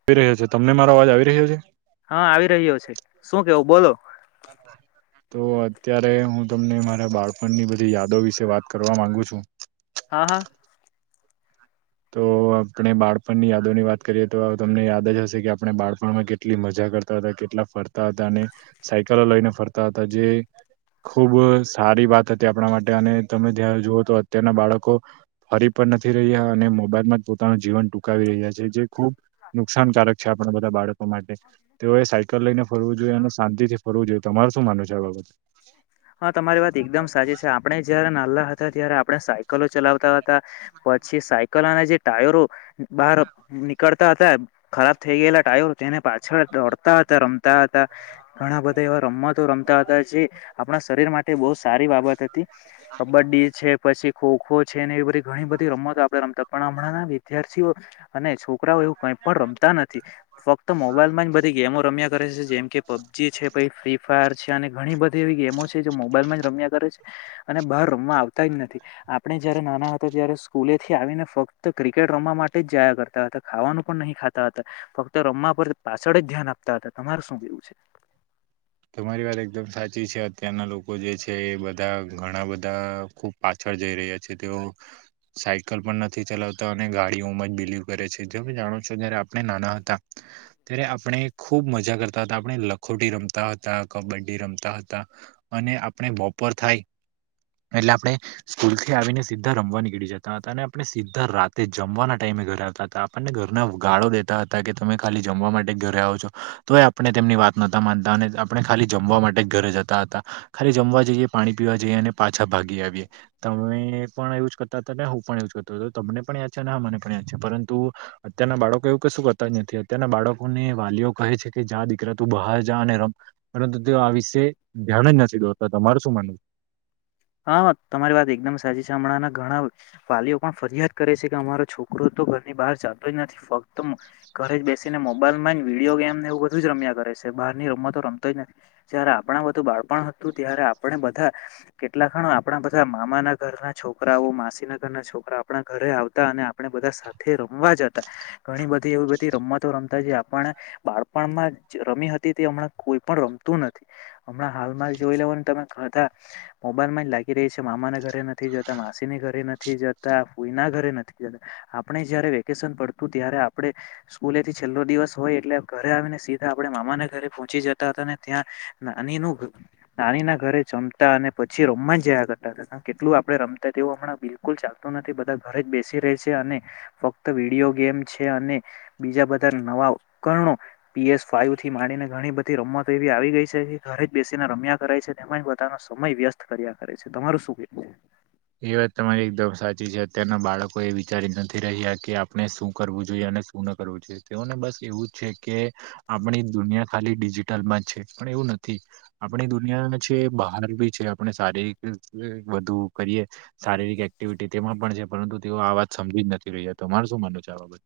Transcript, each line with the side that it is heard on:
right: આવી રહ્યો છે તમને મારો અવાજ આવી રહ્યો છે.
left: હા આવી રહ્યો છે શું કેવું બોલો
right: હબ [unintelligible] તો અત્યારે હું તમને મારા બાળપણની બધી યાદો વિશે વાત કરવા માંગુ છું.
left: હા હા
right: તો આપણે બાળપણ ની યાદો ની વાત કરીએ તો તમને યાદ જ હશે કે આપણે બાળપણમાં કેટલી મજા તા હતા કેટલા ફરતા હતા અને સાયકલો લઈને ફરતા હતા જે ખુબ સારી વાત હતી આપણા માટે અને તમે જ્યારે જુઓ તો અત્યારના બાળકો ફરી પણ નથી રહ્યા અને મોબાઈલમાં જ પોતાનું જીવન ટૂંકી રહ્યા છે જે ખુબ નુકસાનકારક છે આપણા બધા બાળકો માટે તેઓએ સાયકલ લઈને ફરવું જોઈએ અને શાંતિ થી ફ કરવું જોઈએ તમાર શું માનું છે આ બાબ
left: હા તમારી વાત એકદમ સાચી છે આપડે જયારે નાલા ત્યારે આપણે સાયકલો ચલાવતા હતા પછી સાયકલના જે ટાયરો બારની હતા ખરાબ થઈ ગયેલા ટાયર તેને પાછળ દોડતા હતા રમતા હતા ઘણા બધા રમતો રમતા હતા જે આપણા શરીર માટે બહ સાર બાબત હતી કબડ્ડી છે પછી ખો ખો છે ને એ બધી ઘણી બધી રમ આપડે ર વિદ્યાર્થીઓ અને છરા એવું કઈ પણ રમતા નથી ફક્ત મોબાઈલમાં જ બધી ગેમો રમ્યા કરે છે જેમ કે પબજી છે પ ફ્રી ફાયર છે અને ઘણી બધી એવી ગેમો છે મોબાઈલમાં જ રમ્યા કરે છે અને બહાર રમવા આવતા જ નથી આપણે જયારે નાના હતા ત્યારે સ્કૂલે થી આવીને ફક્ત ક્રિકેટ રમવા માટે જ જાયા કરતા હતા. ખાવાનું પણ નહીં ખાતા હતા ફક્ત રમવા પર પાછળ જ ધ્યાન આપતા હતા તમારે શું કેવું છે.
right: [inaudible] તમારી વાત એકદમ સાચી છે અત્યારના લોકો જે છે એ બધા ઘણા બધા ખુબ પાછા જઈ રહ્યા છે તેઓ સાયકલ પણ નથી ચલાવતા અને ગાડીઓમાં જ બિલીવ કરે છે તમે જાણો છો જયારે આપણે નાના હતા. ત્યારે આપણે ખુબ મજા કરતા હતા આપણે લખોટી રમતા તા હતા કબડ્ડી રમતા હતા અને આપણે બપોર થાય એટલે આપણે સ્કૂલથી આવીને સીધા રમવા નીકળી જતા હતા અને આપણે સીધા રાતે જમવાના ટાઈમ આવ હતા આપણને ઘરના ગાળો દેતા હતા કે તમે ખાલી જમવા માટે ઘરે આવ છો તો આપને તેમની વાત નતા માનતા અને આપણે ખાલી જમવા માટે ઘરે જતા હતા ખાલી જમવા જઈએ પાણી પીવા જઈએ અને પાછા ભાગી આવીએ તમે પણ એવુજ કરતા હતા ને હું પણ એવુજ કરતો હતો તમને પણ યાદ છે, અને હા મને પણ યાદ છે, પરંતુ અત્યારના બાળકો એવું કશું કરતા જ નથી અત્યારના બાળકોને વાલીઓ કહે છે, કે જા દીકરા તું બહાર જા અને રમ પરંતુ તે આ વિશે ધ્યાન જ નથી દોતા તમારું શું માનવુ?
left: હા તમારી વાત એકદમ સાચી છે, હમણાંં ઘણા વાલીઓ પણ ફરિયાદ કરે છે, કે અમારો છોકરો તો ઘરની બહાર ચાલતો જ નથી ફક્ત ઘરે જ બેસીને મોબાઈલમા જ વિડીયો ગેમને એવું બધું જ રમ્યા કરે છે, બહારની રમતો રમતો જ ન જયારે આપણા બધું બાળપણ હતું ત્યારે આપણે બધા કેટલા ખણ આપણા બધા મામાના ઘરના છોકરાઓ માસીના ઘરના છોકરા આપણા ઘ રે આવતા અને આપણે બધા સાથે રમવા જતા ઘણી બધી એવી બધી રમવાતો રમતા જે આપણ બાળપણમાં જ રમી હતી તે હમણાં કોઈ પણ રમતું નથી હમણાં હાલમાં જોઈ લેવા તમે હતા મોબાઈલમાં જ લાગી રે છે, મામાના ઘરે નથી જતા માસીને ઘરે નથી જતા ફુઈના ધરે નથી જતા આપણે જયારે વેકેશન પડતું ત્યારે આપડે સ્કૂલેથી છેલ્લો દિવસ હોય એટલે ઘરે આવીને સીધા આપણે મામાના ઘરે પહોંચી જતા હતા અને ત્યાં નાની નુ નાની ના ઘરે જમતા અને પછી રમાજ જયા કરતા હતા કેટલું આપણે રમતા તેવું હમણાં બિલકુલ ચાલતું નથી બધા ઘરે બેસી રહે છે, અને ફક્ત વિડીયો ગેમ છે, અને બીજા બધા નવા ઉપકરણો પીએસ ફાઈવ થી માંડીને ઘણી બધી રમતો એવી આવી ગઈ છે, ઘરે જ બેસીને રમ્યા કરાય છે, તેમાંજ બ ધાનો સમય વ્યસ્ત કર્યા કરે છે, તમારું શું કે?
right: એ વાત તમારી એકદમ સાચી છે અત્યારના બાળકો એ વિચારી નથી રહ્યા કે આપણે શું કરવું જોઈએ. અને સુ ન કરવુ જોયે તેઓને બસ એવું જ છે, કે આપણી દુનિયા ખાલી ડિજિટલમાં છે. એવું નથી આપણી દુનિયા છે, બહાર બી છે, આપણે સારી રીતે વધુ કરીએ શારીરિક એક્ટિવિટી તેમાં પણ છે, પરંતુ તેઓ આ વાત સમજી જ નથી રહ્યા તમાર શું માનવુ છે આ બાબત?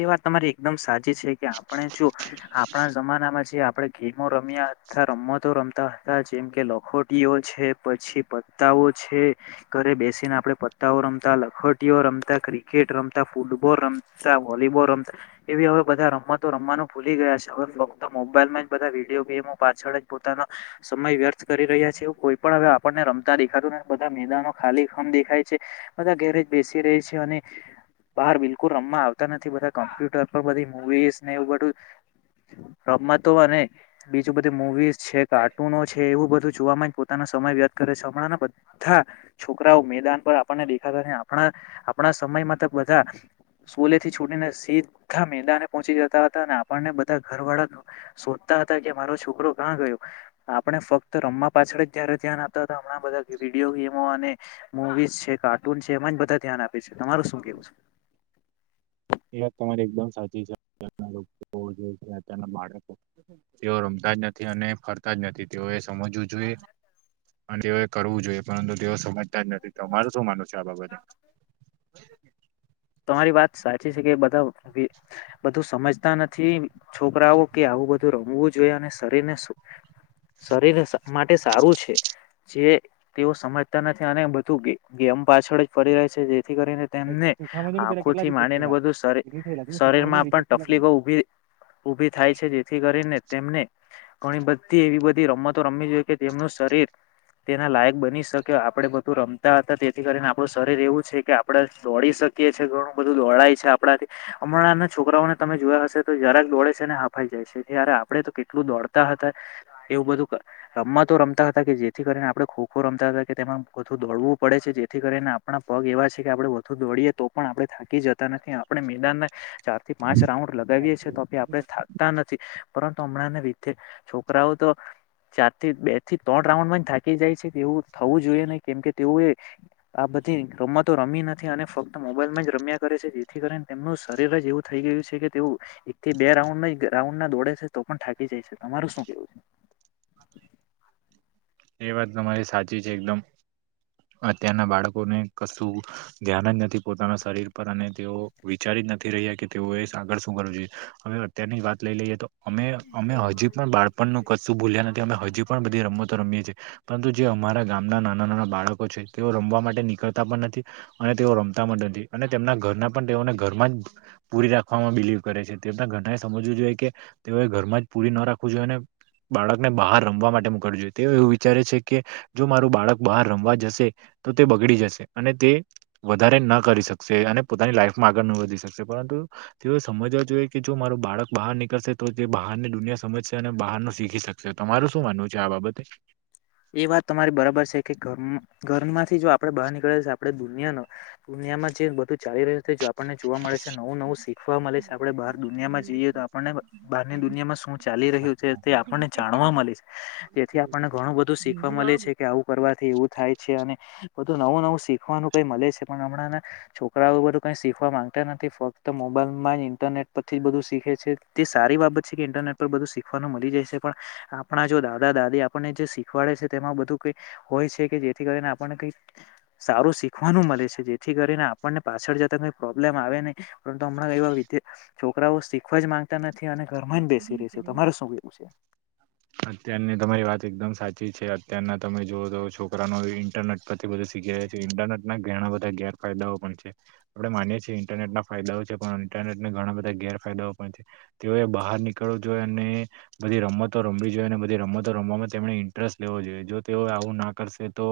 left: એ વાત તમારી એકદમ સાચી છે, કે આપણે જો આપણા જમાનામાં જે આ પણે ગેમો રમ્યા હતા રમતો રમતા હતા જેમ કે લખોટીઓ છે, પછી પત્તા ઓ છે, ઘરે બેસીને આપણે પત્તાઓ રમતા લખટીઓ રમતા ક્રિકેટ રમતા ફૂટબોલ રમ તા વોલીબોલ રમતા એવી હવે બધા રમતો રમવાનું ભૂલી ગયા છે, હવે ફકત મોબાઈલમાં જ બધા વિડીયો વીમો પાછળ જ પોતાનો સમય વ્યર્થ કરી રહ્યા છે, કોઈ પણ હવે આપણને રમતા દેખાતું ન બધા મેદાનો ખાલી ખમ દેખાય છે, બધા ગેરેજ બેસી રે છે, અને બહાર બિલકુલ રમવા આવ થી બધા કોમ્પ્યુટર પર બધી મુવીઝ ને એવું બધું રમતો અને બીજું બધી મુવી છે, કાર્ટૂનો છે, એવું બધું જોવામા જ પોતાના સમ ય વ્ય કરે છે, હમણાં બધા છોકરાઓ મેદાન પર આપણને દેખાતા આપણા આપણા સમય મા ત બધા સ્કુલેથી છોડીને સીધા મેદાને પહોંચી જતા હતા અને આપણને બધા ઘર વાળા શોધતા હતા. કે મારો છોકરો કા ગયો આપણે ફક્ત રમવા પાછળ જયારે ધ્યાન આપતા હમણાં બધા વિડીયો ગેમો અને મુવીઝ છે, કાર્ટૂન છે, એમાં જ બધા ધ્યાન આપે છે. તમારું શું કેવું છે?
right: એ વાત તમારી એકદમ સાચી છે. [unintelligible] બાળકો તેઓ રમતા જ નથી અને ફરતા જ નથી તેઓએ સજવું જોઈએ અને તેઓએ કરવું જોઈએ પરંતુ તેઓ સમજ તા જ નથી તમારું શું માનવુ છે, આ બાબતે?
left: તમારી વાત સાચી છે, કે બધા બધું સમજતા નથી છોકરાઓ કે આવું બધું રમવું જોઈએ અને શરીરને શરીર સા માટે સારું છે. જે તેઓ સમજતા નથી અને બધું ગે ગેમ પાછળ જ પડી રહે છે જે થી કરીને તેમને
right: સુખામાં જોને પેલા કેટલા
left: આંખોથી
right: રિજેક્ટ
left: માંડીને
right: થયેલા
left: બધું શરી
right: કેટલી થયેલા
left: શરીર
right: સુખામાં
left: માં
right: રિજેક્ટ
left: પણ
right: થયેલા કે
left: તકલીફો ઉભી ઉભી થાય છે, જેથી કરીને તેમને ઘણી બધી એવી એવી બધી રમતો રમવી જોઈએ કે તેમનું શરીર તેના લાયક બની શકે આપડે બધું રમતા હતા તેથી કરીને આપડું શરીર એવું છે કે આપડે દોડી શકી. છે ઘણું બધું દોડાય છે આપણા થી હમણાં નાં છોકરાઓને તમે જોયા હશે તો જરાક દોે છે ને હાફાઈ જાય. આપડે તો કેટલું દોડતા હતા એવું બધું રમવા તો રમતા હતા કે જેથી કરીને. આપણે ખોખો રમતા હતા કે તેમાં વધુ દોડવું પડે છે જેથી કરીને આપણા પગ એવા છે કે આપણે વધુ દોડીએ તો. પણ આપણે થાકી જતા નથી આપણે મેદાનના ચાર થી પાંચ
right: નહીં?
left: રાઉન્ડ. લગાવીએ છ છે તોી આપણે થાકતા નથી પરંતુ હમણાં રીતે છોકરાઓ તો. ચાર થી બે થી ત્રણ રાઉન્ડ માં થાકી જાય છે તેવું થવું જોઈએ નહી કેમ કે તે. રમ તો રમી નથી અનેક્. મોબાઈલ માં જ રમ્યા કરે છે જેથી કરીને તેમનું શરીર જ એવું થઈ ગયું છે કે તેવું એકથી બે રાઉન્ડ. રાઉન્ડ ના દોડે છે તો પણ થાકી જાય છે તમારું શું કેવું છે.
right: એ વાત તમારી સાચી છે એકદમ. અત્યારના બાળકોને કશું ધ્યાન જ નથી પોતાના શરીર પર અને તેઓ વિચારી. નથી રહ્યા કે તેઓએ આગળ શું કરવું જોઈએ હવે અત્યારની જ વાત લઈ લઈએ તો. અમે અમે હજી પણ બાળપણનું કશું ભૂલ્યા નથી અમે હજી પણ બધી રમતો રમીએ છીએ. પરંતુ જે અમારા ગામના નાના નાના બાળકો છે તેઓ રમવા માટે નીકળતા પણ નથી અને તેઓ રમ તા પણ નથી અને તેમના ઘરના પણ તેઓને ઘરમાં જ પૂરી રાખવામાં બિલીવ કરે છે તેમના ઘરનાએ સમજવું જ જોએ કે તેઓએ ઘરમાં જ પૂરી ના રાખવું જોઈએ અને બાળકને બહાર રમવા માટે મોકલવુ જોઈએ તેઓ એવું વી વિચારે છે કે જો મારું બાળક બહાર રમવા જશે તો તે બગડી જશે અને તે વધારે જ ન કરી શકશે અને પોતાની લાઈફમાં આગળ ન વધી શકશે પરંતુ તેઓ સમજવા જોઈએ કે જો મારુ બાળક બહાર નીકળશે તો તે બહાર ની દુનિયા સમજશે અને બહાર નું શીખી શકશે તમારુ શું માનવું છે આ બાબતે
left: એ વાત તમારી બરાબર છે કે ઘર મ ઘરમાંથી જો આપડે બહાર નીકળે છે આપડે દૂ નિયાનો દુનિયામાં જે બધું ચાલી રહ્યું છે આપણને જોવા મળે છે નવું નવું શીખવા મળે છે આપણે બહાર દુનિયામાં જઈએ તો આપણને બહારની દુનિયામાં શું ચાલી રહ્યું છે તે આપણને જાણવા મલે છે જેથી આપણને ઘણું બધું ધું શીખવા મળે છે કે આવું કરવાથી એવું થાય છે અને બધું નવું નવું શીખવાનું ક ઈ મલે છે પણ હમણાં ના છોકરાઓ બધું કઈ શીખવા માંગતા નથી ફક્ત મોબાઈલ માં જ ઇન્ટરનેટ પરથી બઘુ શીખે છે તે સારી બાબત છે કે ઇન્ટરનેટ પર બધું શીખવાનું મલી જાય છે પણ આપણા જો દાદા દાદી આપડને જે શીખવાડે છે તેમાં બધું કઈ હોય છે કે જેથી કરીને આપડને કઈ સારું શીખવાનું મળે છે જેથી કરીને આપણને પાછળ જતા કોઈ પ્રોબ્લેમ આવે નહી પરંતુ હમણાં ક જે છોકરાઓ શીખવા જ માંગતા નથી અને ઘરમાં જ બેસી રહે છે તમારે શું કેવું છે.
right: અત્યારની તમારી વાત એકદમ સાચી છે અત્યારના તમે જો તો છોકરા નો ઇન્ટરનેટ પરથી બધું શીખ જે થી ઇન્ટરનેટ ના ઘેણા બધા ગેરફાયદાઓ પણ છે આપડે માનીએ છીએ ઇન્ટરટ ના ફાયદાઓ છે પણ ઇન્ટ નેટ એ ઘણા બધા ગેરફાયદાઓ પણ છે તેઓએ બહાર નીકળવું જોઈએ અને બધી રમત તો રમવી જોઈએ અને બધી રમતો રમવામાં તેમણે ઇન્ટરેસ્ટ લેવો જોઈએ જો તેઓ આવું ના કરશે તો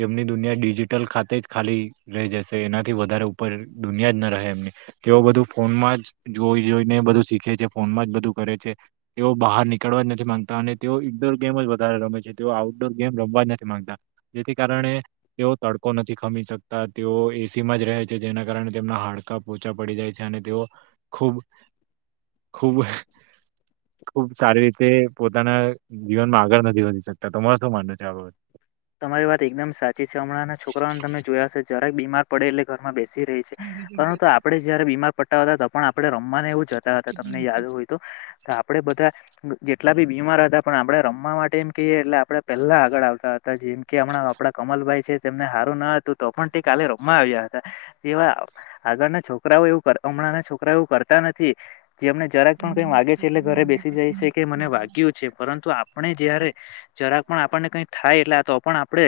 right: તેમની દુનિયા ડિજિટલ ખાતે જ ખાલી રહી જશે એનાથી વધારે ઉપર દુનિયા જ ના રહે એમની તેઓ બધું ફોન માં જ જોઈ જોઈને બધું શીખે છે ફોન જ બધું કરે છે તેઓ બહાર નીક કડવા જ નથી માંગતા અને તેઓ ઇન્ડોર ગેમ જ વધારે રમે છે તેઓ આઉટડોર ગેમ રમવા જ નથી માંગતા જેથી કારણે પણે તેઓ તડકો નથી ખમી શકતા તેઓ એસી માં જ રહે છે જેના કારણે તેમના હાડકા પોચા પડી જાય છે અને તેઓ ખૂબ ખૂબ ખૂબ સારી રી તે પોતાના જીવનમાં આગળ નથી વધી શકતા તમારે શું માનવુ છે આ બા
left: તમારી વાત એકદમ સાચી છે હમણાં છોકરાઓને તમે જોયા હો જ્યારેક બીમાર પડે એટલે ઘરમાં બેસ શી રેય છે પરંતુ આપડે જયારે બીમાર પડતા હતા તો પણ આપણે રમવાનું એ જતા હતા તમને યાદ હોય તો આપડે બધા જેટલા બી બીમાર હતા પણ આપડે રમવા માટે એમ કહીએ એટલે આપડે પહેલા આગળ આવતા હ જેમ કે હમણાં આપડા કમલભાઈ છે તેમને હારું ન હતું તો પણ તે કાલે રમવા આવ્યા હતા એવા આગળના છોકરાઓ એવું કર હમણાં ના છોકરા એવું કરતા નથી જે અમને જરાક પણ કઈ વાગે છે એટલે ઘરે બેસી જાય છે કે મને વાગ્યું છે પરંતુ આપણે જયારે જરાક પણ આપણને કઈ થાય એટલે તો પણ આપડે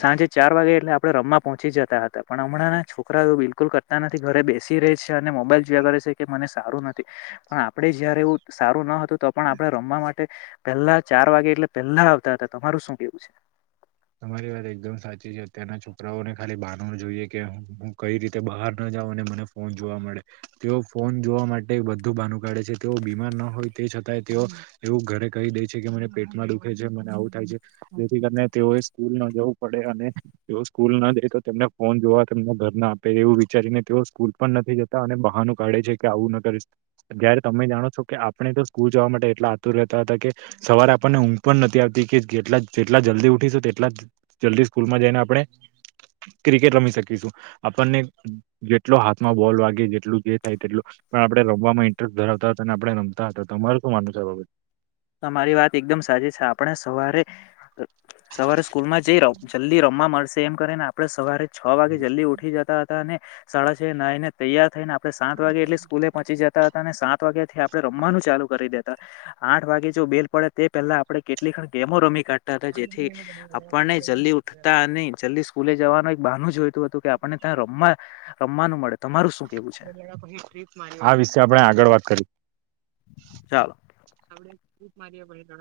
left: સાંજે ચાર વાગે એટલે આ પણે રમવા પહોંચી જતા હતા પણ હમણાં છોકરાઓ બિલકુલ કરતા નથી ઘરે બેસી રહે છે અને મોબાઈલ જોયા કરે છે કે મને સારું નથી પણ આપણેે જયારે એવું સારું ન હ તું તો પણ આપણે રમવા માટે પહેલા ચાર વાગે એટલે પહેલા આવતા હતા તમારું શું કેવું છે.
right: ત્યાંના છોકરાઓને ખાલી બાનુ જોઈએ કે હું હું કઈ રીતે બહાર ના જાઉ અને મને ફોન જોવા મળે. તેઓ ફોન જોવા માટે બધું બાનું કાઢે છે તેઓ બીમાર ન હોય તે છતાં તેઓ એવું ઘરે કહી દે છે કે મને પેટમાં દુખે છે મને આવું થાય છે જેથી કરીને તેઓએ સ્કૂલ ના જવું પડે અને તેઓ સ્કૂલ ના જાય તો તેમને ફોન જોવા તેમના ઘર ના આપે એવું વિચારીને ઓ સ્કૂલ પણ નથી જતા અને બહાનું કાઢે છે કે આવું ના કરીશ જયારે તમે જાણો છો કે આપણે તો સ્કૂલ જવા માટે એટલા આતુર રહેતા હતા કે સવારે આપણને ઊંઘ પણ નથી આવતી કે કેટલા જેટલા જલ્દી ઉઠીશું તે ટલા જલ્દી સ્કૂલમાં જઈને આપણે ક્રિકેટ રમી શકીશું આપણને જેટલો હાથમાં બોલ વાગે જેટલું જે થાય તેટલો પણ આપડે રમવામાં ઇન્ટરેસ્ટ ધરાવતા હતા અને આપણે રમતા હતા તમારું શું માનવું છે આ બાબ
left: તમારી વાત એકદમ સાચી છે આપણે સવારે સવારે સ્કૂલ માં જઈ રહ જલ્દી રમવા મળશે એમ કરી ને આપડે સવારે છ વાગે જલ્દી ઉઠી જતા હતા અને સાડા છએ નાઇને તૈયાર થઈને આપ પણે સાત વાગે એટલે સ્કૂલે પહોંચી જતા હતા અને સાત વાગ્યાથી આપણે રમવાનું ચાલુ કરી દેતા આઠ ઠ વાગે જો બેલ પડે તે પહેલા આપણે કેટલી ખ ગેમો રમ કાઢી જેથી આપણને જલ્દી ઉઠતા અને જલ્દી સ્કૂલે જવાનું એક બાનુંુ જોય હતું કે આપણને ત્યાં રમ રમવાનું મળે તમારું શું કેવું છે
right: આ વિશે આપણે આગળ વાત કરી
left: ચાલ
right: પઊત મારી્યા બળી તોડા